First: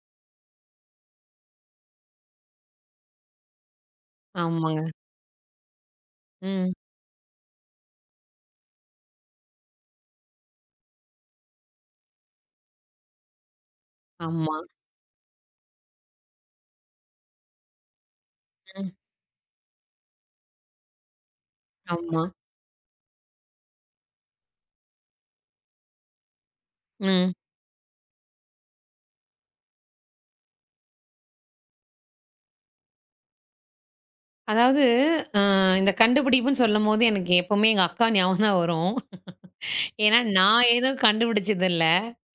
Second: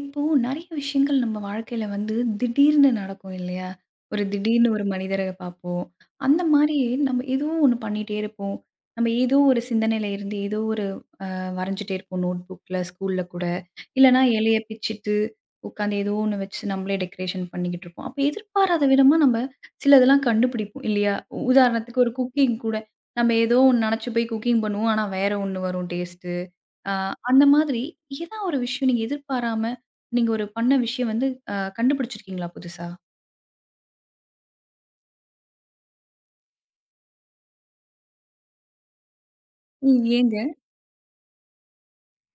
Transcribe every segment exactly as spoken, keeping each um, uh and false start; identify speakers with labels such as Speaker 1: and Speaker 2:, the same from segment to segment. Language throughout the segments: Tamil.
Speaker 1: இப்போ நெறைய விஷயங்கள் நம்ம வாழ்க்கையில வந்து திடீர்னு நடக்கும் இல்லையா? ஒரு திடீர்னு ஒரு
Speaker 2: ஆமாங்க.
Speaker 1: மனிதர பார்ப்போம். அந்த
Speaker 2: ம்.
Speaker 1: மாரி நம்ம ஏதோ ஒண்ணு பண்ணிட்டே இருப்போம். நம்ம ஏதோ ஒரு சிந்தனையில இருந்து ஏதோ வரைஞ்சுட்டே இருப்போம் நோட் புக்ல, ஸ்கூல்ல கூட. இல்லன்னா
Speaker 2: ஆமா.
Speaker 1: இலைய பிச்சுட்டு, உட்காந்து ஏதோ ஒண்ணு வச்சு நம்மளே டெக்கரேஷன் பண்ணிக்கிட்டு இருப்போம். அப்ப எதிர்பாராத
Speaker 2: ம்.
Speaker 1: விதமா நம்ம சிலதெல்லாம் கண்டுபிடிப்போம் இல்லையா? உ- உதாரணத்துக்கு ஒரு
Speaker 2: ஆமா.
Speaker 1: குக்கிங் கூட. நம்ம ஏதோ ஒண்ணு நெனச்சு போய் குக்கிங் பண்ணுவோம். ஆனா வேற ஒண்ணு வரும் டேஸ்ட்டு. அ
Speaker 2: ம்.
Speaker 1: அந்த மாதிரி ஏதா ஒரு விஷயம் நீங்க எதிர்பாராம நீங்க ஒரு பண்ண விஷயம் வந்து அ கண்டுபிடிச்சிருக்கீங்களா புதுசா?
Speaker 2: அதாவது அ இந்த கண்டுபிடிப்புன்னு சொல்லும்போது எனக்கு எப்பவுமே எங்க அக்கா ஞாபகம் தான் வரும்.
Speaker 1: ம்.
Speaker 2: ஏன்னா
Speaker 1: ஏங்க?
Speaker 2: நான் எதுவும் கண்டுபிடிச்சது இல்ல.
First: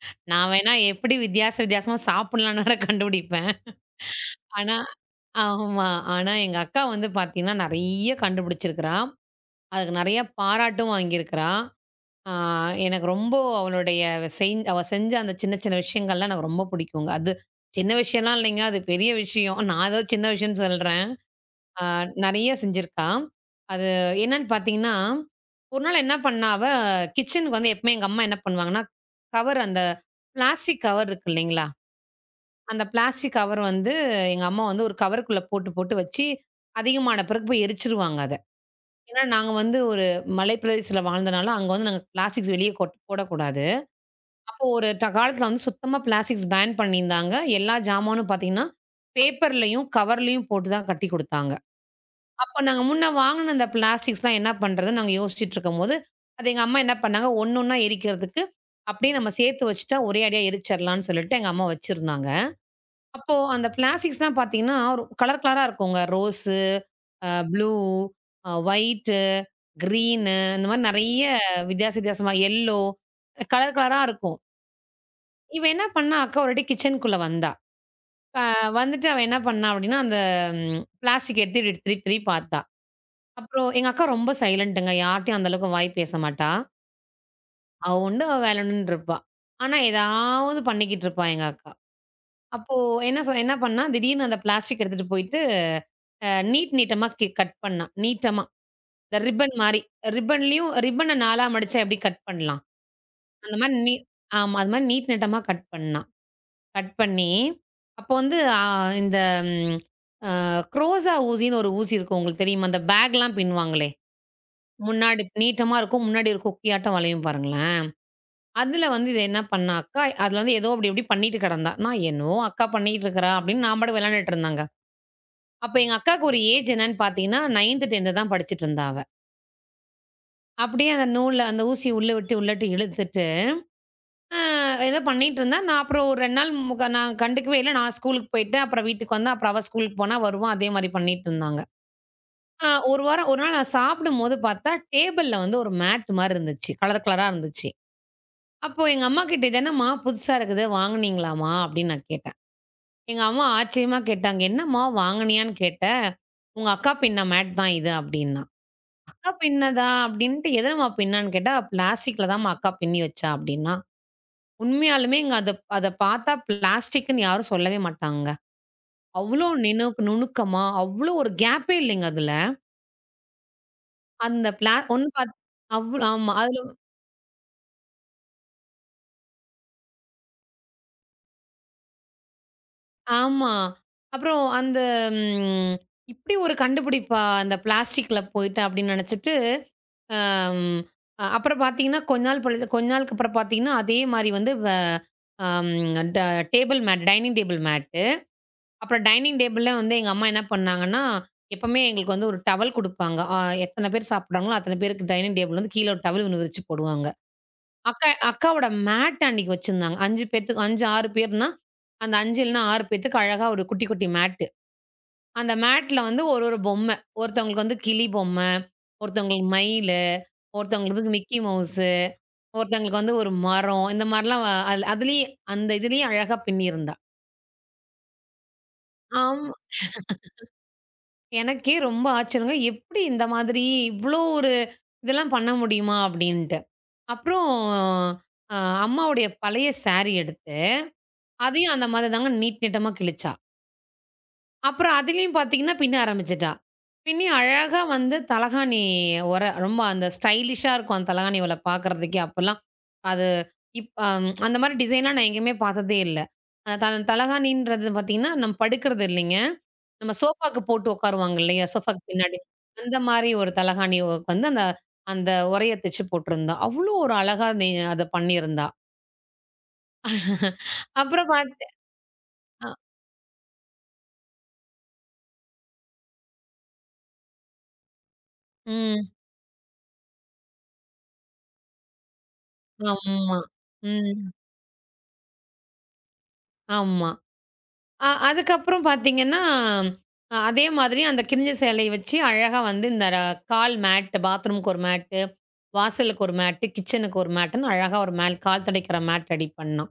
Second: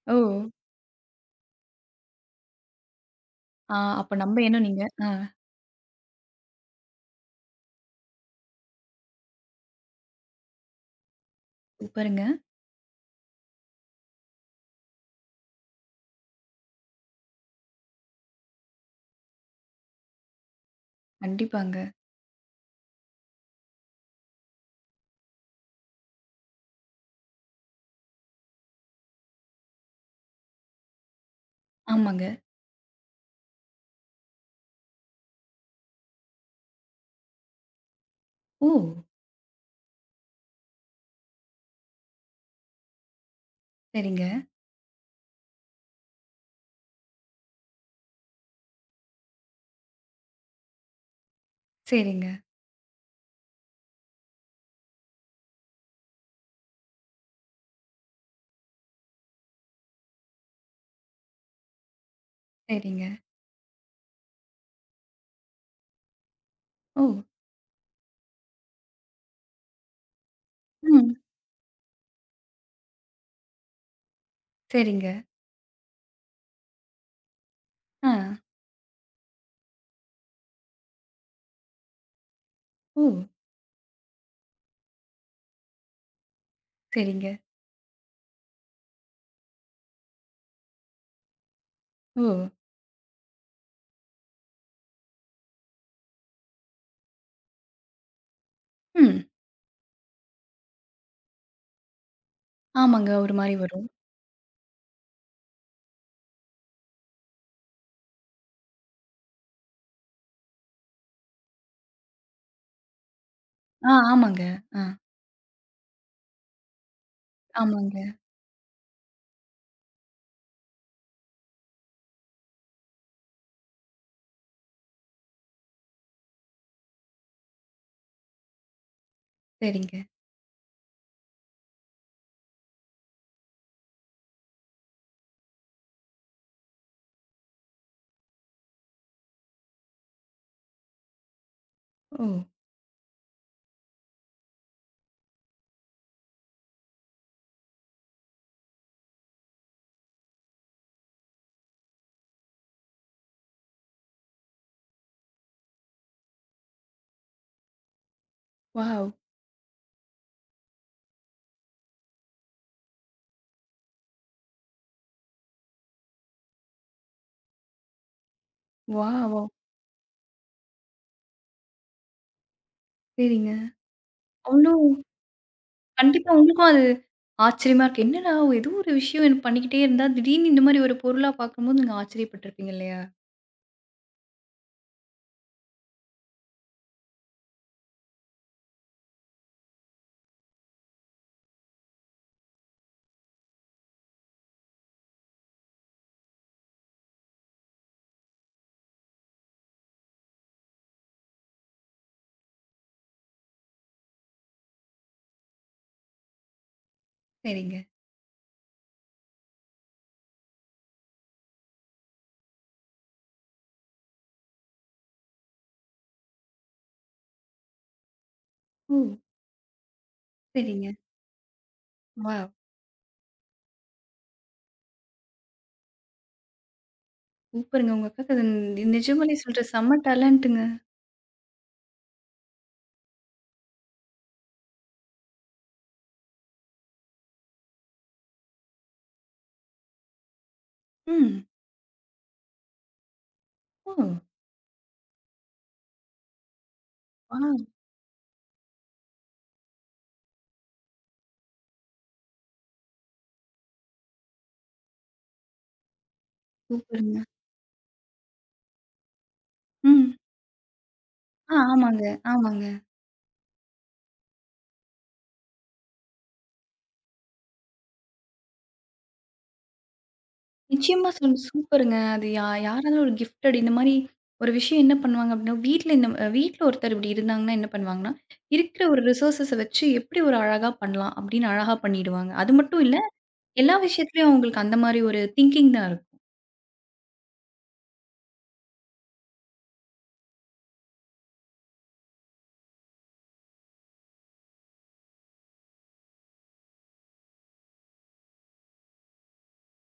Speaker 1: ஓ!
Speaker 2: நான் வேணா எப்படி வித்தியாச வித்தியாசமா சாப்பிடலாம்ன்னு வேற கண்டுபிடிப்பேன்.
Speaker 1: ஆ அப்ப நம்ப எண்ணம்
Speaker 2: ஆனா
Speaker 1: நீங்க. ஆ.
Speaker 2: ஆமா. ஆனா எங்க அக்கா வந்து பார்த்தீங்கன்னா, நெறைய கண்டுபிடிச்சிருக்கிறா. அதுக்கு நெறைய பாராட்டும் வாங்கியிருக்கிறா.
Speaker 1: சூப்பருங்க.
Speaker 2: ஆ எனக்கு ரொம்ப அவளுடைய செஞ் அவ செஞ்ச அந்த சின்ன சின்ன விஷயங்கள்லாம் எனக்கு ரொம்ப பிடிக்குங்க. அது சின்ன விஷயம்லாம் இல்லைங்க. அது பெரிய விஷயம். நான் ஏதோ சின்ன விஷயம்ன்னு சொல்றேன். ஆ
Speaker 1: கண்டிப்பாங்க.
Speaker 2: நெறைய செஞ்சிருக்கா. அது என்னன்னு பார்த்தீங்கன்னா, ஒரு நாள் என்ன பண்ணா அவ கிச்சனுக்கு வந்து எப்பவுமே எங்க அம்மா என்ன பண்ணுவாங்கன்னா, கவர் அந்த பிளாஸ்டிக் கவர் இருக்கு இல்லைங்களா?
Speaker 1: ஆமாங்க.
Speaker 2: அந்த பிளாஸ்டிக் கவர் வந்து எங்க அம்மா வந்து ஒரு கவருக்குள்ள போட்டு போட்டு வச்சு, அதிகமான பிறகு போய் எரிச்சுருவாங்க அத.
Speaker 1: ஓ!
Speaker 2: ஏன்னா நாங்க வந்து ஒரு மலை பிரதேசத்தில வாழ்ந்தனால, அங்க வந்து நாங்க பிளாஸ்டிக்ஸ் வெளிய கொட் போடக்கூடாது.
Speaker 1: சரிங்க,
Speaker 2: அப்போ ஒரு ட காலத்துல வந்து சுத்தமா பிளாஸ்டிக்ஸ் பேன் பண்ணியிருந்தாங்க. எல்லா ஜாமானும் பார்த்தீங்கன்னா, பேப்பர்லயும், கவர்லயும் போட்டு தான் கட்டி குடுத்தாங்க.
Speaker 1: சரிங்க,
Speaker 2: அப்போ நாங்க முன்ன வாங்குன அந்த பிளாஸ்டிக்ஸ்லாம் என்ன பண்றதுன்னு நாங்க யோசிச்சுட்டு இருக்கும்போது, அது எங்க அம்மா என்ன பண்ணாங்க, ஒண்ணு ஒண்ணா எரிக்கிறதுக்கு அப்படியே நம்ம சேர்த்து வச்சுட்டா ஒரே அடியா எரிச்சிரலாம்ன்னு சொல்லிட்டு எங்க அம்மா வச்சிருந்தாங்க.
Speaker 1: சரிங்க.
Speaker 2: அப்போ அந்த பிளாஸ்டிக்ஸ்லாம் பார்த்தீங்கன்னா, ஒரு கலர் கலரா இருக்குங்க. ரோஸு,
Speaker 1: ஓ!
Speaker 2: அ ப்ளூ, அ ஒயிட்டு, கிரீனு இந்த மாரி
Speaker 1: ம்.
Speaker 2: நெறைய வித்தியாச வித்தியாசமா எல்லோ கலர் கலரா இருக்கும்.
Speaker 1: சரிங்க.
Speaker 2: இவ என்ன பண்ணா, அக்கா ஒருவாட்டி கிச்சனுக்குள்ள வந்தா.
Speaker 1: ஆ.
Speaker 2: அ வந்துட்டு அவ என்ன பண்ணா அப்டின்னா, அந்த ம் பிளாஸ்டிக் எடுத்து இப்டி திருப்பி திருப்பி பார்த்தா.
Speaker 1: ஓ!
Speaker 2: அப்புறம் எங்க அக்கா ரொம்ப சைலண்ட்டுங்க. யார்ட்டயும் அந்த அளவுக்கு வாய் பேச மாட்டா.
Speaker 1: சரிங்க.
Speaker 2: அவ உண்டு, அவ வேல உண்டுன்னு இருப்பா. ஆனா, ஏதாவது பண்ணிக்கிட்டு இருப்பா எங்க அக்கா.
Speaker 1: ஓ!
Speaker 2: அப்போ என்ன சொ என்ன பண்ணா, திடீர்னு அந்த பிளாஸ்டிக் எடுத்துட்டு போயிட்டு, அ நீட் நீட்டமா கி கட் பண்ணா. நீட்டமா. இந்த
Speaker 1: ம்.
Speaker 2: ரிப்பன் மாரி. ரிப்பன்லயும் ரிப்பன நாலா மடிச்சா எப்டி கட் பண்ணலாம்?
Speaker 1: ஆமாங்க. ஒரு
Speaker 2: அந்த
Speaker 1: மாரி
Speaker 2: மாரி
Speaker 1: வரும்.
Speaker 2: நீ ஆமா. அது மாரி நீட் நீட்டமா கட் பண்ணா. கட் பண்ணி, அப்போ வந்து அ இந்த ம் அ குரோசா ஊசின்னு ஒரு ஊசி இருக்கும். உங்களுக்கு தெரியுமா? அந்த பேக்லாம் பின்னுவாங்களே!
Speaker 1: ஆ ஆமாங்க. ஆ
Speaker 2: முன்னாடி நீட்டமா இருக்கும். முன்னாடி ஒரு கொக்கியாட்டம் வளையும் பாருங்களேன்.
Speaker 1: ஆமாங்க.
Speaker 2: அதுல வந்து இத என்ன பண்ணா அக்கா, அதுல வந்து ஏதோ அப்படி இப்படி பண்ணிட்டு கிடந்தா. நான் என்னவோ அக்கா பண்ணிட்டு இருக்கிறா அப்படின்னு நான் பாட்டுக்கு விளையாண்டுட்டு இருந்தாங்க. அப்ப எங்க அக்காவுக்கு ஒரு ஏஜ் என்னன்னு பார்த்தீங்கன்னா, நைன்த் டென்த் தான் படிச்சுட்டு இருந்தா அவ.
Speaker 1: சரிங்க.
Speaker 2: அப்படியே அந்த நூல்ல அந்த ஊசிய உள்ள விட்டு உள்ளட்டு இழுத்துட்டு அ ஏதோ பண்ணிட்டுருந்தேன். நான் அப்புறம் ஒரு இரண்டு நாள் முக நான் கண்டுக்கவே இல்ல. நான் ஸ்கூலுக்கு போயிட்டு, அப்புறம் வீட்டுக்கு வந்தேன். அப்புறம் அவ ஸ்கூலுக்கு போனா வருவா. அதே மாரி பண்ணிட்டுருந்தாங்க.
Speaker 1: ஓ!
Speaker 2: அ ஒரு வாரம் ஒரு நாள் நான் சாப்பிடும்போது பார்த்தா, டேபிள்ல வந்து ஒரு மேட் மாரி இருந்துச்சு. கலர் கலரா இருந்துச்சு. அப்போ எங்க அம்மாகிட்ட "இது என்னம்மா புதுசா இருக்குது, வாங்குனீங்களாம்மா?" அப்படின்னு நான் கேட்டேன். எங்க அம்மா ஆச்சரியமா கேட்டாங்க. "என்னம்மா வாங்குனியான்னு கேட்ட? உங்க அக்கா பின்ன மேட் தான் இது" அப்படின்னா.
Speaker 1: வாவ்!
Speaker 2: "அக்கா பின்னதா?" அப்படின்ட்டு "எதுலம்மா பின்னான்னு கேட்டா, "பிளாஸ்டிக்ல தான்ம்மா அக்கா பின்னி வச்சா" அப்படின்னா. உண்மையாலுமே இங்க அத அத பார்த்தா பிளாஸ்டிக்ன்னு யாரும் சொல்லவே மாட்டாங்க.
Speaker 1: வாவ்!
Speaker 2: அவ்ளோ நினக் நுணுக்கமா, அவ்ளோ ஒரு கேப்பே இல்லைங்க அதுல.
Speaker 1: சரிங்க.
Speaker 2: அந்த
Speaker 1: அவ்ளோ
Speaker 2: பிளா ஒண்ணு பாத் அவ்ளோ
Speaker 1: கண்டிப்பா
Speaker 2: ஆமா.
Speaker 1: உங்களுக்கும்
Speaker 2: அதுல
Speaker 1: அது ஆச்சரியமா இருக்கு. என்னடா ஏதோ ஒரு விஷயம் எனக்கு பண்ணிக்கிட்டே இருந்தா, திடீர்னு இந்த மாரி ஒரு பொருளா பார்க்கும்போது நீங்க ஆச்சரியப்பட்டுருப்பீங்க இல்லையா?
Speaker 2: ஆமா. அப்புறம் அந்த ம் இப்படி ஒரு கண்டுபிடிப்பா அந்த பிளாஸ்டிக்ல போயிட்டு அப்படின்னு நினைச்சுட்டு, அம் அப்புறம் பார்த்தீங்கன்னா, கொஞ்ச நாள் பொழுது கொஞ்ச நாளுக்கு அப்புறம் பார்த்தீங்கன்னா, அதே மாரி வந்து வ அம் ட table mat dining table mat அப்புறம் டைனிங் டேபிள்ல வந்து எங்க அம்மா என்ன பண்ணாங்கன்னா, எப்பவுமே எங்களுக்கு வந்து ஒரு டவல் குடுப்பாங்க. அ எத்தன பேர் சாப்பிடுறாங்களோ, அத்தன பேருக்கு டைனிங் டேபிள்ல வந்து கீழ ஒரு டவல் ஒண்ணு விரிச்சு போடுவாங்க.
Speaker 1: சரிங்க.
Speaker 2: அக்கா அக்காவோட மேட் அன்னைக்கு வச்சிருந்தாங்க. ஐந்து பேத்துக்கு ஐந்து, ஆறு பேர்னா, அந்த ஐந்து இல்லன்னா ஆறு பேத்துக்கு அழகா ஒரு குட்டி, குட்டி மேட்டு. அந்த மேட்ல வந்து ஒரு, ஒரு பொம்மை. ஒருத்தவங்களுக்கு வந்து கிளி பொம்மை,
Speaker 1: ஓ!
Speaker 2: ஒருத்தவங்களுக்கு மயிலு,
Speaker 1: சரிங்க.
Speaker 2: ஒருத்தவங்களுக்கு மிக்கி மவுஸு,
Speaker 1: வாவ்!
Speaker 2: ஒருத்தவங்களுக்கு வந்து ஒரு மரம். இந்த மாரிலாம் வ அதுல அதுலயே அந்த இதுலயே அழகா பின்னியிருந்தா.
Speaker 1: சூப்பருங்க. உங்க அக்காக்கு அது நிஜமாலே
Speaker 2: ஆம்.
Speaker 1: சொல்றேன் செம்ம டேலண்ட்டுங்க.
Speaker 2: எனக்கே ரொம்ப ஆச்சரியங்க. "எப்படி இந்த மாதிரி இவ்ளோ ஒரு இதெல்லாம் பண்ண முடியுமா?" அப்படின்ட்டு. அப்புறம் அ அம்மாவுடைய பழைய சாரி எடுத்து,
Speaker 1: ம்.
Speaker 2: அதையும் அந்த மாதிரி தாங்க நீட் நீட்டமா கிழிச்சா.
Speaker 1: ஓ!
Speaker 2: அப்புறம் அதிலயும் பார்த்தீங்கன்னா, பின்ன ஆரம்பிச்சுட்டா. பின்னி
Speaker 1: வாவ்!
Speaker 2: அழகா வந்து தலகாணி ஒர ரொம்ப அந்த ஸ்டைலிஷா இருக்கும் அந்த தலகாணி ஓல பார்க்கறதுக்கே அப்பலாம். அது இப் அம் அந்த மாதிரி டிசைன்லாம் நான் எங்கேயுமே பார்த்ததே இல்ல. அ த
Speaker 1: சூப்பருங்க.
Speaker 2: தலகாணின்றது பார்த்தீங்கன்னா, நம்ம படுக்கிறது இல்லைங்க. நம்ம
Speaker 1: ம்.
Speaker 2: சோஃபாக்கு போட்டு உட்காருவாங்க
Speaker 1: ஆ
Speaker 2: இல்லையா? சோஃபாக்கு
Speaker 1: ஆமாங்க,
Speaker 2: பின்னாடி.
Speaker 1: ஆமாங்க.
Speaker 2: அந்த மாரி ஒரு தலகாணி ஒ வந்து அந்த அந்த உறைய தச்சு போட்டிருந்தா. அவ்ளோ ஒரு அழகா நெ அத பண்ணியிருந்தா.
Speaker 1: நிச்சயமா
Speaker 2: அப்புறம்
Speaker 1: சொல்
Speaker 2: பாத்து
Speaker 1: சூப்பருங்க. அது யா
Speaker 2: அ
Speaker 1: யாராவது ஒரு கிஃப்டட் இந்த மாரி ஒரு விஷயம் என்ன பண்ணுவாங்க அப்படின்னா, வீட்ல இந்த அ வீட்ல ஒருத்தர் இப்படி இருந்தாங்கன்னா என்ன பண்ணுவாங்கன்னா, இருக்கிற ஒரு
Speaker 2: ம்.
Speaker 1: ரிசோர்ஸஸ வச்சு எப்படி ஒரு அழகா பண்ணலாம் அப்படின்னு அழகா பண்ணிடுவாங்க. அது மட்டும் இல்ல,
Speaker 2: ஆமா.
Speaker 1: எல்லா
Speaker 2: ம்.
Speaker 1: விஷயத்துலயும் அவங்களுக்கு அந்த மாரி ஒரு திங்கிங் தான் இருக்கும்.
Speaker 2: ஆமா. அ அதுக்கப்புறம் பாத்தீங்கன்னா, அ அதே மாதிரி அந்த கிழிஞ்ச சேலைய வச்சு அழகா வந்து இந்த ர கால் மேட் பாத்ரூமுக்கு ஒரு மேட்டு, வாசலுக்கு ஒரு மேட்டு, கிச்சனுக்கு ஒரு மேட்டுன்னு அழகா ஒரு மேல் கால் துடைக்கிற மேட் ரெடி பண்ணா.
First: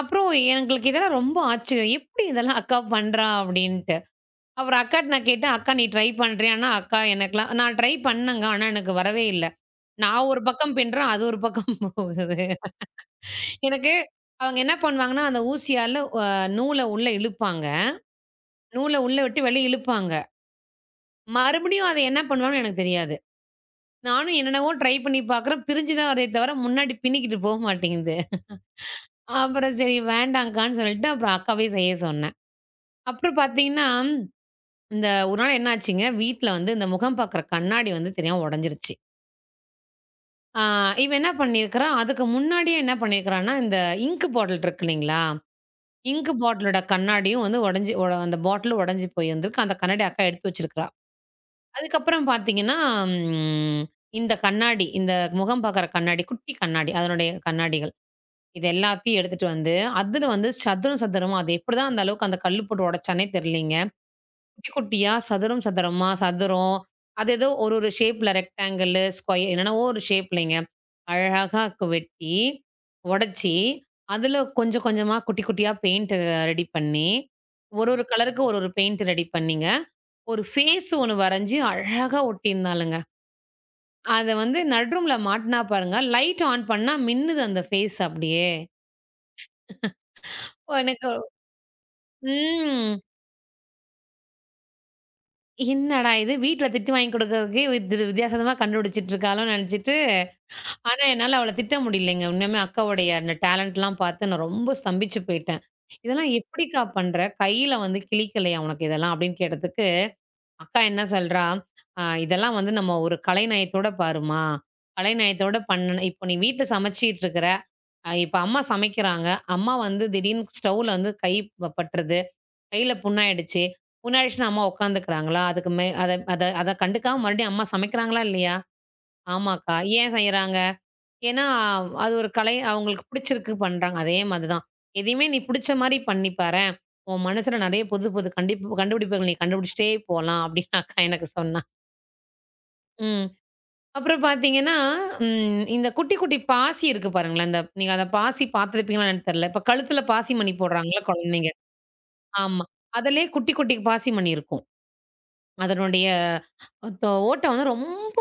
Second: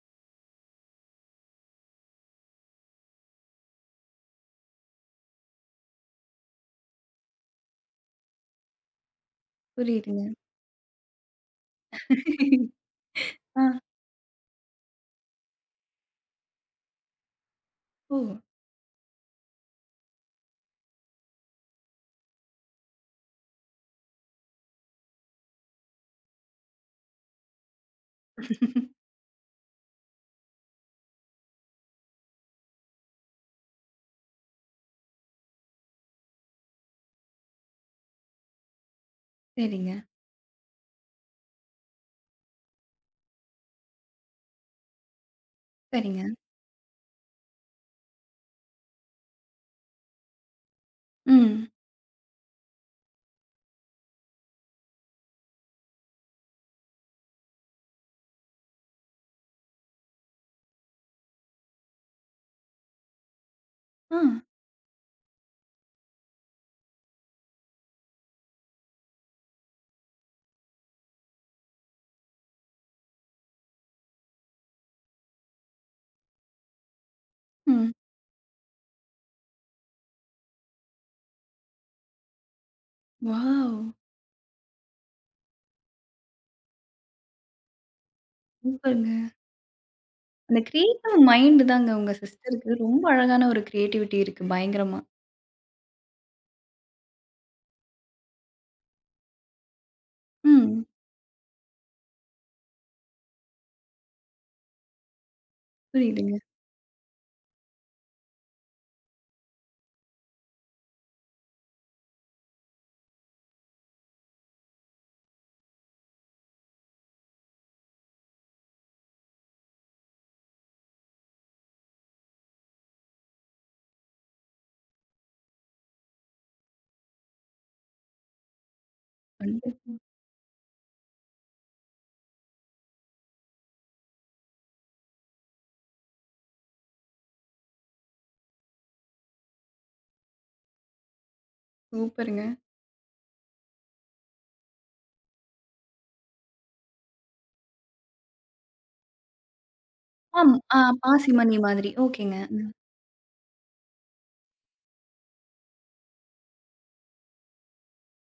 Speaker 2: அப்புறம் எங்களுக்கு இதெல்லாம் ரொம்ப ஆச்சரியம். "எப்படி இதெல்லாம் அக்கா பண்றா?" அப்படின்ட்டு. அப்புறம் அக்காட்ட நான் கேட்டேன், "அக்கா நீ ட்ரை பண்றியான்னா?" அக்கா எனக்கெல்லாம் நான் ட்ரை பண்ணேங்க. ஆனா எனக்கு வரவே இல்ல.
Speaker 1: புரியுதுங்க.
Speaker 2: நான் ஒரு பக்கம் பின்றேன், அது ஒரு பக்கம் போகுது.
Speaker 1: ஆ.
Speaker 2: எனக்கு அவங்க என்ன பண்ணுவாங்கன்னா, அந்த ஊசியால அ நூல உள்ள இழுப்பாங்க.
Speaker 1: ஓ!
Speaker 2: நூல உள்ள விட்டு வெளிய இழுப்பாங்க. மறுபடியும் அத என்ன பண்ணுவாங்கன்னு எனக்கு தெரியாது. நானும் என்னென்னவோ ட்ரை பண்ணி பார்க்குறேன். பிரிஞ்சு தான் வருதே தவிர, முன்னாடி பின்னிக்கிட்டு போ மாட்டேங்குது. அப்புறம் சரி வேண்டாங்க்கான்னு சொல்லிட்டு, அப்புறம் அக்காவே செய்ய சொன்னேன். அப்புறம் பார்த்தீங்கன்னா, இந்த ஒரு நாள் என்ன ஆச்சுங்க, வீட்ல வந்து இந்த முகம் பார்க்குற கண்ணாடி வந்து தெரியாம உடைஞ்சிருச்சு.
Speaker 1: சரிங்க,
Speaker 2: ஆ இவன் என்ன பண்ணியிருக்கிறான், அதுக்கு முன்னாடியே என்ன பண்ணியிருக்கிறான்னா, இந்த இங்க் பாட்டில் இருக்கு இல்லைங்களா?
Speaker 1: சரிங்க.
Speaker 2: இங்க் பாட்டிலோட கண்ணாடியும் வந்து உடைஞ்சு ஒ அந்த பாட்டிலும் உடைஞ்சு போயிருந்திருக்கு. அந்த கண்ணாடி அக்கா எடுத்து வச்சிருக்கிறா.
Speaker 1: ம்.
Speaker 2: அதுக்கப்புறம் பார்த்தீங்கன்னா, ம் இந்த கண்ணாடி, இந்த முகம் பார்க்குற கண்ணாடி, குட்டி கண்ணாடி, அதனுடைய கண்ணாடிகள். இது எல்லாத்தையும் எடுத்துட்டு வந்து, அதில வந்து சதுரம் சதுரமா அது எப்படிதான் அந்த அளவுக்கு அந்த கல்லு போட்டு உடைச்சானே தெரியலங்க.
Speaker 1: ஆ.
Speaker 2: குட்டி குட்டியா சதுரம் சதுரமா சதுரம். அது ஏதோ ஒரு ஒரு ஷேப்ல ரெக்டாங்கிள், ஸ்கொயர் என்னென்னவோ ஒரு ஷேப்லங்க. அழகா கு- வெட்டி, உடைச்சி, அதுல கொஞ்சம் கொஞ்சமா குட்டி குட்டியா பெயிண்ட் ரெடி பண்ணி, ஒரு
Speaker 1: ம்.
Speaker 2: ஒரு கலருக்கு ஒரு ஒரு பெயிண்ட் ரெடி பண்ணிங்க. ஒரு ஃபேஸ் ஒண்ணு வரைஞ்சு அழகா ஒட்டியிருந்தாளுங்க.
Speaker 1: வாவ்!
Speaker 2: அத வந்து நடு ரூம்ல மாட்டுனா பாருங்க, லைட் ஆன் பண்ணா மின்னுது அந்த ஃபேஸ் அப்படியே.
Speaker 1: சூப்பருங்க. அந்த
Speaker 2: ஓ, எனக்கு
Speaker 1: கிரியேட்டிவ் மைண்ட் தாங்க உங்க சிஸ்டருக்கு.
Speaker 2: ம்.
Speaker 1: ரொம்ப அழகான ஒரு கிரியேட்டிவிட்டி இருக்கு பயங்கரமா.
Speaker 2: என்னடா இது! வீட்ல திட்டு வாங்கி குடுக்கறதுக்கே வித் வித்தியாசமா கண்டுபிடிச்சிட்டு இருக்காளோன்னு நெனச்சிட்டு
Speaker 1: ம்.
Speaker 2: ஆனா, என்னால அவள திட்ட முடியலைங்க. உண்மையாலுமே அக்காவுடைய அந்த டேலண்ட்லாம் பார்த்து நான் ரொம்ப ஸ்தம்பிச்சு போயிட்டேன். "இதெல்லாம்
Speaker 1: புரியுதுங்க.
Speaker 2: எப்படிக்கா பண்ற? கையில வந்து கிளிக்கலையா உனக்கு இதெல்லாம்?" அப்படின்னு கேட்டதுக்கு, அக்கா என்ன சொல்றா, "அ இதெல்லாம் வந்து நம்ம ஒரு கலைநயத்தோட பாரும்மா. கலைநயத்தோட பண்ணணும். இப்போ நீ வீட்ல சமைச்சுட்டு இருக்கிற, அ இப்ப அம்மா சமைக்கிறாங்க. அம்மா வந்து திடீர்னு ஸ்டவ்ல வந்து கை ப பட்டுருது. கையில புண்ணாயிடுச்சு. புண்ணாயிடுச்சுன்னா அம்மா உட்காந்துக்கிறாங்களா? அதுக்கு மே அத அத அத கண்டுக்காம மறுபடியும் அம்மா சமைக்கிறாங்களா இல்லையா?
Speaker 1: வந்து
Speaker 2: ஆமாக்கா. ஏன் செய்றாங்க?" ஏன்னா, அது ஒரு கலை அவங்களுக்கு பிடிச்சிருக்கு பண்றாங்க. அதே மாதிரி தான். எதையுமே நீ பிடிச்ச மாரி பண்ணி பாரேன். உன் மனசுல நெறைய புது புது கண்டிப் கண்டுபிடிப்புகள் நீ கண்டுபிடிச்சுட்டே போலாம் அப்டின்னு அக்கா எனக்கு சொன்னா.
Speaker 1: சூப்பருங்க.
Speaker 2: ம். அப்புறம் பார்த்தீங்கன்னா, ம் இந்த குட்டி குட்டி பாசி இருக்கு பாருங்களேன். அந்த நீங்க அந்த பாசி பார்த்துருப்பீங்களா என்னன்னு தெரியல. இப்ப கழுத்துல பாசி மணி
Speaker 1: ஆம். ஆ
Speaker 2: போடுறாங்கல்ல குழந்தைங்க.
Speaker 1: பாசிமணி மாதிரி. ஓகேங்க.
Speaker 2: ஆமா.
Speaker 1: ம்.
Speaker 2: அதிலயே குட்டி குட்டி பாசி மணி இருக்கும். அதனுடைய தொ ஓட்டை வந்து ரொம்ப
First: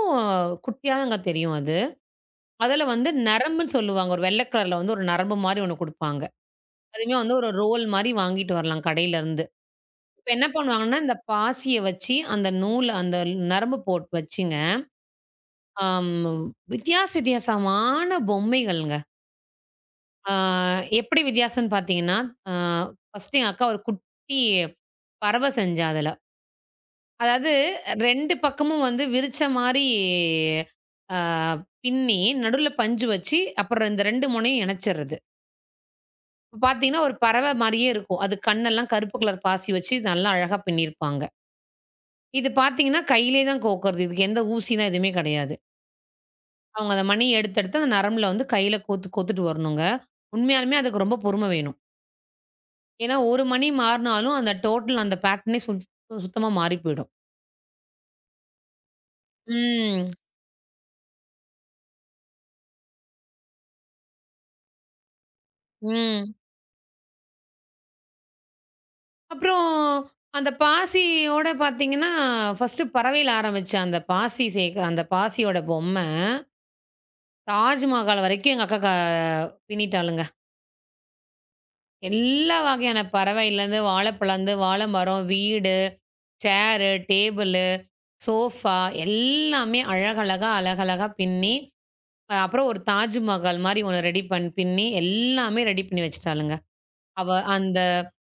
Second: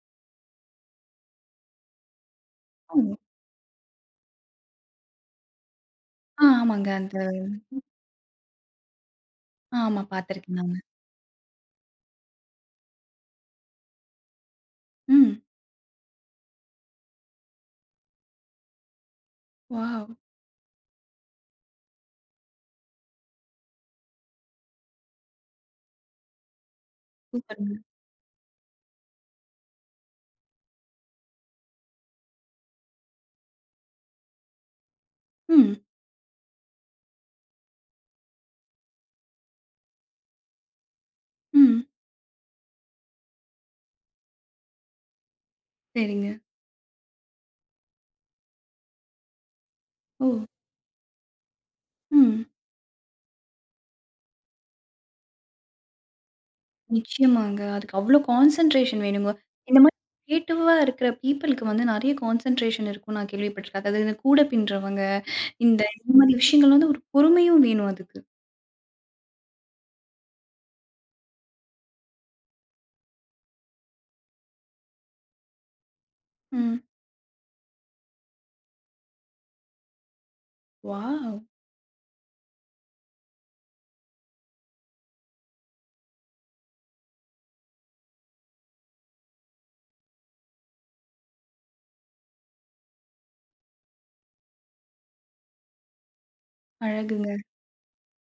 Speaker 2: குட்டியா தாங்க தெரியும் அது. அதில
Speaker 1: ஓ!
Speaker 2: வந்து நரம்புன்னு சொல்லுவாங்க. ஒரு வெள்ள கலர்ல வந்து ஒரு நரம்பு மாரி ஒண்ணு குடுப்பாங்க.
Speaker 1: ஆ ஆமாங்க.
Speaker 2: அதுவுமே
Speaker 1: அந்த
Speaker 2: வந்து ஒரு ரோல் மாரி வாங்கிட்டு வரலாம் கடையிலருந்து.
Speaker 1: ஆமா
Speaker 2: இப்ப என்ன
Speaker 1: பார்த்துருக்கேன் நானு.
Speaker 2: பண்ணுவாங்கன்னா, இந்த பாசிய வச்சு அந்த நூல அந்த நரம்பு போட்டு வச்சுங்க,
Speaker 1: ம்.
Speaker 2: அம் வித்தியாச வித்தியாசமான பொம்மைகள்ங்க.
Speaker 1: வாவ்!
Speaker 2: ஆ எப்படி வித்தியாசம்ன்னு பார்த்தீங்கன்னா, ஆ ஃபர்ஸ்ட்டு எங்க அக்கா ஒரு குட்டி பறவை செஞ்சா அதுல. அதாவது
Speaker 1: சூப்பருங்க.
Speaker 2: இரண்டு பக்கமும் வந்து விரிச்ச மாரி ஆ பின்னி, நடுவுல பஞ்சு வச்சு, அப்புறம் இந்த இரண்டு முனையும் இணைச்சர்றது.
Speaker 1: ம்.
Speaker 2: இப்ப பார்த்தீங்கன்னா, ஒரு பறவை மாரியே இருக்கும். அது கண்ணெல்லாம் கருப்பு கலர் பாசி வச்சு நல்லா அழகா பின்னியிருப்பாங்க.
Speaker 1: ம்.
Speaker 2: இது பார்த்தீங்கன்னா, கையிலே தான் கோர்க்கறது. இதுக்கு எந்த ஊசிலாம் எதுவுமே கிடையாது.
Speaker 1: சரிங்க.
Speaker 2: அவங்க அந்த மணி எடுத்து, எடுத்து அந்த நரம்புல வந்து கையில கோர்த்து, கோர்த்துட்டு வரணுங்க.
Speaker 1: ஓ!
Speaker 2: உண்மையாலுமே அதுக்கு ரொம்ப பொறுமை வேணும்.
Speaker 1: ம்.
Speaker 2: ஏன்னா, ஒரு மணி மாறுனாலும் அந்த டோட்டல் அந்த பேட்டர்னே சுத் சுத்தமா மாறி போயிடும்.
Speaker 1: நிச்சயமாங்க. அதுக்கு அவ்ளோ கான்சன்ட்ரேஷன் வேணுங்க. இந்த மாரி
Speaker 2: ம்.
Speaker 1: கிரியேட்டிவா இருக்கிற பீப்பிளுக்கு வந்து நெறைய கான்சன்ட்ரேஷன் இருக்கும்னு நான் கேள்விப்பட்டுருக்கேன். அதாவது இந்த கூடை பின்றவங்க, இந்த இந்த
Speaker 2: ம்.
Speaker 1: மாரி விஷயங்கள் வந்து ஒரு பொறுமையும் வேணும் அதுக்கு.
Speaker 2: அப்புறம் அந்த பாசியோட பார்த்தீங்கன்னா, ஃபர்ஸ்ட்டு பறவையில ஆரம்பிச்ச அந்த பாசி சேக அந்த பாசியோட பொம்மை,
Speaker 1: ம்.
Speaker 2: தாஜ்மஹால் வரைக்கும் எங்க அக்கா க பின்னிட்டாளுங்க.
Speaker 1: வாவ்!
Speaker 2: எல்லா வகையான பறவையிலருந்து வாழைப்பழம்ந்து வாழை மரம், வீடு சேரு, டேபிளு, சோஃபா எல்லாமே அழகழகா, அழகழகா பின்னி, அப்புறம் ஒரு தாஜ்மஹால் மாரி ஒண்ணு ரெடி பண் பின்னி எல்லாமே ரெடி பண்ணி வச்சுட்டாளுங்க. அவ
Speaker 1: அழகுங்க.
Speaker 2: அந்த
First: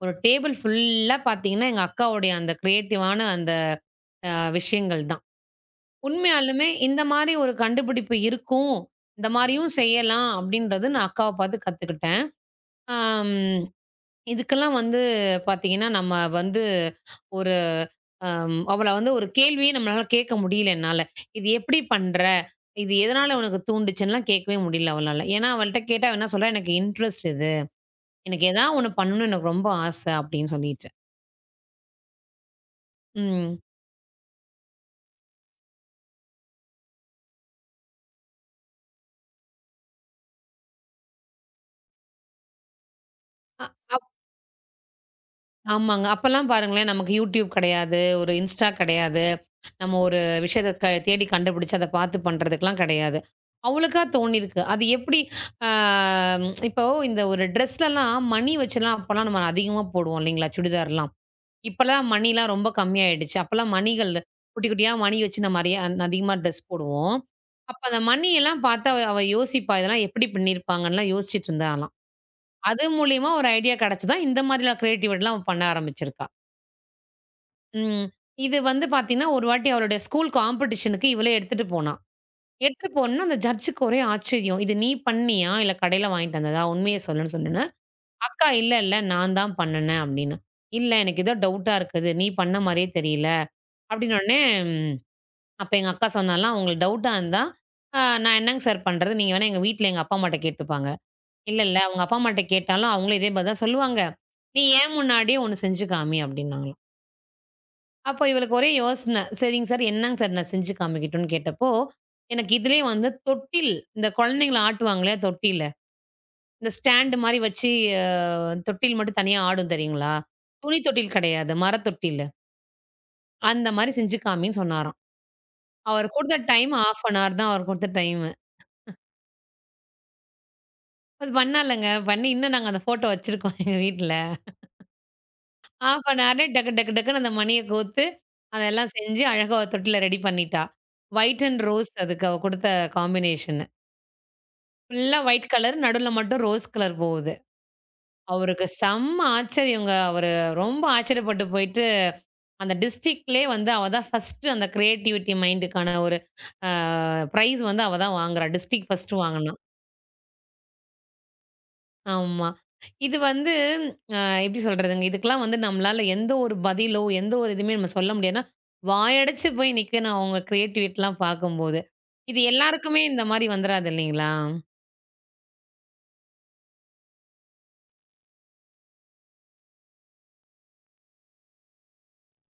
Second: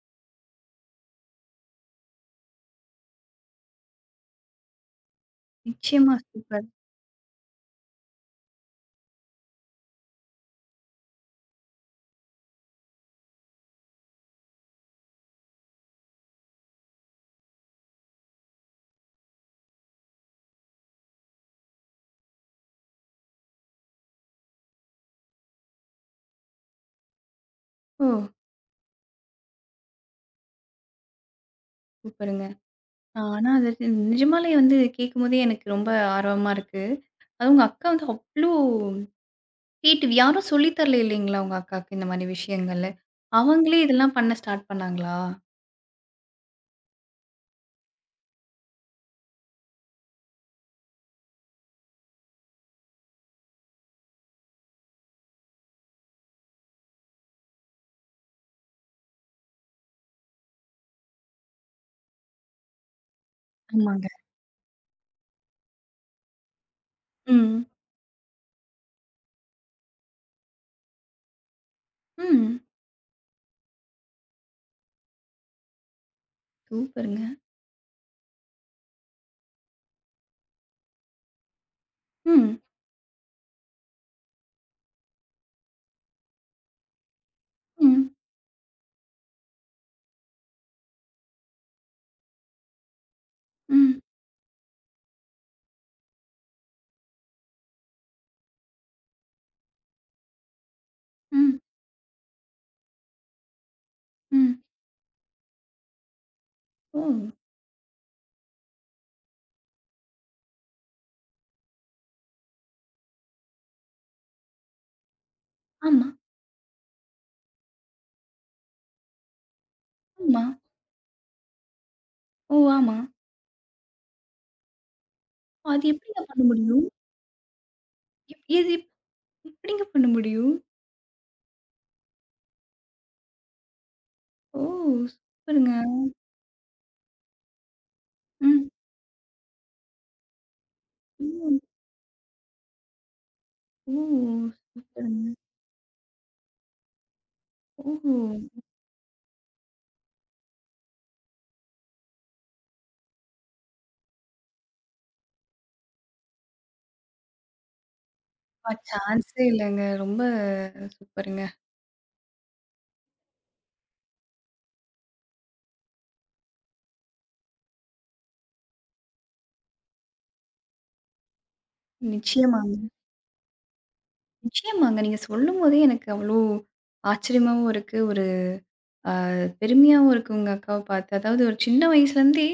Speaker 2: ஒரு டேபிள் ஃபுல்லா பார்த்தீங்கன்னா, எங்க அக்காவுடைய அந்த கிரியேட்டிவான அந்த அ விஷயங்கள் தான்.
Speaker 1: நிச்சயமா சூப்பர்.
Speaker 2: உண்மையாலுமே இந்த மாரி ஒரு கண்டுபிடிப்பு இருக்கும். இந்த மாரியும் செய்யலாம் அப்படின்றது நான் அக்காவ பார்த்து கத்துக்கிட்டேன். அம் இதுக்கெல்லாம் வந்து பார்த்தீங்கன்னா, நம்ம வந்து ஒரு அம் அவள வந்து ஒரு கேள்வியே நம்மளால கேட்க முடியல என்னால. "இது எப்படி பண்ற? இது எதனால உனக்கு தூண்டுச்சுன்லாம்?" கேட்கவே முடியல அவளால. ஏன்னா அவள்ட்ட கேட்டா அவ என்ன சொல்றா, "எனக்கு இன்ட்ரெஸ்ட் இது.
Speaker 1: ஓ!
Speaker 2: எனக்கு ஏதாவது ஒண்ணு பண்ணணும்னு எனக்கு ரொம்ப ஆசை." அப்படின்னு சொல்லிட்டு.
Speaker 1: சூப்பருங்க. ஆனா,
Speaker 2: ம்.
Speaker 1: அது நிஜமாலே வந்து கேட்கும்போதே எனக்கு ரொம்ப ஆர்வமா இருக்கு. அதுவும் உங்க அக்கா வந்து அவ்ளோ தீட்டு யாரும் சொல்லி தரல இல்லைங்களா? உங்க அக்காக்கு இந்த மாரி விஷயங்கள்ல.
Speaker 2: அ
Speaker 1: அவங்களே
Speaker 2: அப்
Speaker 1: இதெல்லாம் பண்ண ஸ்டார்ட் பண்ணாங்களா?
Speaker 2: ஆமாங்க. அப்பலாம் பாருங்களேன் நமக்கு YouTube கிடையாது, ஒரு Insta கிடையாது. நம்ம ஒரு விஷயத்த க தேடி கண்டுபிடிச்சு அத பார்த்து பண்றதுக்குலாம் கிடையாது. அவளுக்கா தோணியிருக்கு. அது எப்படி அ இப்போ இந்த ஒரு ட்ரெஸ்லலாம் மணி வச்சுலாம் அப்பலாம் நம்ம அதிகமா போடுவோம் இல்லைங்களா? சுடிதார்லாம். இப்பல்லாம் மணிலாம் ரொம்ப கம்மியாயிடுச்சு. அப்பல்லாம்
Speaker 1: ஆமாங்க.
Speaker 2: மணிகள் குட்டி, குட்டியா மணி வச்சு நம்ம அறியா அதிகமா ட்ரெஸ் போடுவோம்.
Speaker 1: ம்.
Speaker 2: அப்ப அந்த மணியெல்லாம் பார்த்து அவ அவ யோசிப்பா. இதெல்லாம் எப்படி பண்ணியிருப்பாங்கன்லாம் யோசிச்சுட்டு இருந்தாளாம்.
Speaker 1: ம்.
Speaker 2: அது மூலியமா ஒரு ஐடியா கிடைச்சு தான் இந்த மாதிரிலாம் கிரியேட்டிவிட்டிலாம் அவ பண்ண ஆரம்பிச்சிருக்கா.
Speaker 1: சூப்பருங்க.
Speaker 2: ம். இது வந்து பார்த்தீங்கன்னா, ஒரு வாட்டி அவளுடைய ஸ்கூல் காம்படிஷனுக்கு இவளே எடுத்துட்டு போனா.
Speaker 1: ம்.
Speaker 2: எடுத்துட்டு போனோன அந்த ஜட்ஜுக்கு ஒரே ஆச்சரியம். "இது நீ பண்ணியா? இல்ல கடையில வாங்கிட்டு வந்ததா? உண்மைய சொல்லுன்னு" சொல்லி
Speaker 1: ம்.
Speaker 2: அக்கா "இல்ல, இல்ல நான் தான் பண்ணுனேன்" அப்டின்னா. "இல்ல எனக்கு ஏதோ டவுட்டா இருக்குது. நீ பண்ண மாரியே தெரியல"
Speaker 1: ம்.
Speaker 2: அப்டின்னோனே, ம் அப்ப எங்க அக்கா சொன்னாலாம், "உங்களுக்கு டவுட்டா இருந்தா, அ நான் என்னங்க சார் பண்றது? நீங்க வேணா எங்க வீட்ல எங்க அப்பா அம்மாட்ட கேட்டுப்பாங்க."
Speaker 1: ம்.
Speaker 2: "இல்ல, இல்ல அவங்க அப்பா அம்மாட்ட கேட்டாலும் அவங்களும் இதே பதில் தான் சொல்லுவாங்க.
Speaker 1: ம்.
Speaker 2: நீ ஏன் முன்னாடியே ஒண்ணு செஞ்சு காமி" அப்டின்னாங்களாம்.
Speaker 1: ஓ!
Speaker 2: அப்ப இவளுக்கு ஒரே யோசனை. "சரிங்க சார், என்னங்க சார் நான் செஞ்சு காமிக்கட்டும்னு" கேட்டப்போ, எனக்கு இதுலயே வந்து தொட்டில் இந்த குழந்தைங்கள ஆட்டுவாங்க இல்லையா தொட்டில்ல,
Speaker 1: ஆமா,
Speaker 2: இந்த ஸ்டாண்ட் மாரி வச்சு தொட்டில் மட்டும் தனியா ஆடும் தெரியுங்களா?
Speaker 1: ஆமா.
Speaker 2: துணி தொட்டில் கிடையாது. மரத் தொட்டிலு.
Speaker 1: ஓ! ஆமா.
Speaker 2: அந்த மாரி செஞ்சு காமின்னு சொன்னாராம்.
Speaker 1: அது
Speaker 2: அவர்
Speaker 1: எப்படிங்க
Speaker 2: குடுத்த
Speaker 1: பண்ண
Speaker 2: டைம்
Speaker 1: முடியும்?
Speaker 2: ஹாஃப் அன் ஹவர் தான் அவர் குடுத்த டைமு.
Speaker 1: எப் எது எப் எப்படிங்க பண்ண முடியும்?
Speaker 2: அது பண்ணாலங்க. பண்ணி இன்னும் நாங்க அந்த ஃபோட்டோ வச்சிருக்கோம் எங்க வீட்ல.
Speaker 1: ஓ! சூப்பருங்க.
Speaker 2: ஹாஃப் அன் ஹர்லே டக்கு டக்கு டக்குன்னு அந்த மணிய கோர்த்து,
Speaker 1: ம்.
Speaker 2: அதெல்லாம் செஞ்சு அழகா ஒரு தொட்டில ரெடி பண்ணிட்டா. ஒயிட்
Speaker 1: ம்.
Speaker 2: அண்ட் ரோஸ் அதுக்கு அவ குடுத்த காம்பினேஷனு.
Speaker 1: ஓ!
Speaker 2: ஃபுல்லா
Speaker 1: சூப்பருங்க.
Speaker 2: White colour. நடுவுல மட்டும் ரோஸ் கலர் போகுது.
Speaker 1: ஓ!
Speaker 2: அவருக்கு செம்ம ஆச்சரியங்க. அவரு ரொம்ப ஆச்சரியப்பட்டு போயிட்டு அந்த டிஸ்ட்ரிக்ட்லயே வந்து அவ தான் ஃபர்ஸ்ட் அந்த கிரியேட்டிவிட்டி மைண்டுக்கான ஒரு அ பிரைஸ் வந்து அவ தான் வாங்குறா.
Speaker 1: அப்பா!
Speaker 2: டிஸ்ட்ரிக்ட் ஃபர்ஸ்ட்
Speaker 1: சான்ஸே
Speaker 2: வாங்குனா.
Speaker 1: இல்லங்க. ரொம்ப சூப்பருங்க.
Speaker 2: ஆமா. இது வந்து அ எப்படி சொல்றதுங்க? இதுக்கெல்லாம் வந்து நம்மளால எந்த ஒரு பதிலோ, எந்த ஒரு இதுவுமே நம்ம சொல்ல முடியாது. ஏன்னா, வாயடைச்சு போய் நிக்கணும் அவங்க கிரியேட்டிவிட்டிலாம் பார்க்கும்போது. இது
Speaker 1: நிச்சயமாங்க,
Speaker 2: எல்லாருக்குமே இந்த மாரி வந்துராது இல்லைங்களா?
Speaker 1: நிச்சயமாங்க. நீங்க சொல்லும்போதே எனக்கு அவ்ளோ ஆச்சரியமாவும் இருக்கு. ஒரு பெருமையாவும் இருக்கு உங்க அக்காவ பார்த்து. அதாவது ஒரு சின்ன வயசுலேருந்தே,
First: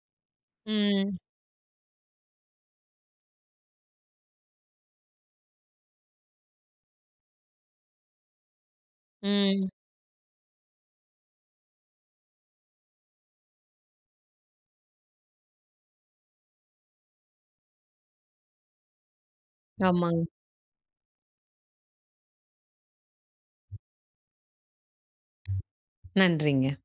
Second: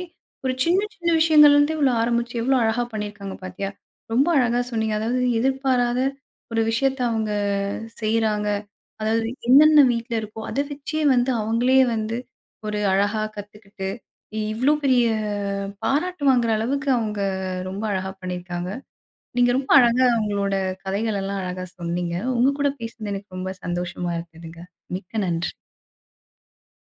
Speaker 1: ஒரு சின்ன சின்ன
Speaker 2: ம்,
Speaker 1: விஷயங்கள்லேருந்தே இவ்வளோ ஆரம்பிச்சு, எவ்வளோ அழகா பண்ணியிருக்காங்க பார்த்தியா? ரொம்ப அழகா சொன்னீங்க. அதாவது எதிர்பாராத ஒரு விஷயத்த அவங்க செய்றாங்க. அதாவது
Speaker 2: ம்.
Speaker 1: என்னென்ன வீட்ல இருக்கோ, அத வச்சே வந்து அவங்களே வந்து ஒரு அழகா கத்துக்கிட்டு, இவ்ளோ பெரிய பாராட்டு வாங்குற அளவுக்கு அவங்க ரொம்ப அழகா பண்ணியிருக்காங்க. நீங்க ரொம்ப அழகா
Speaker 2: ஆமாங்க.
Speaker 1: உங்களோட கதைகள் எல்லாம் அழகா சொன்னீங்க. உங்க கூட பேசுனது எனக்கு ரொம்ப சந்தோஷமா இருந்ததுங்க. மிக்க நன்றி.
Speaker 2: நன்றிங்க.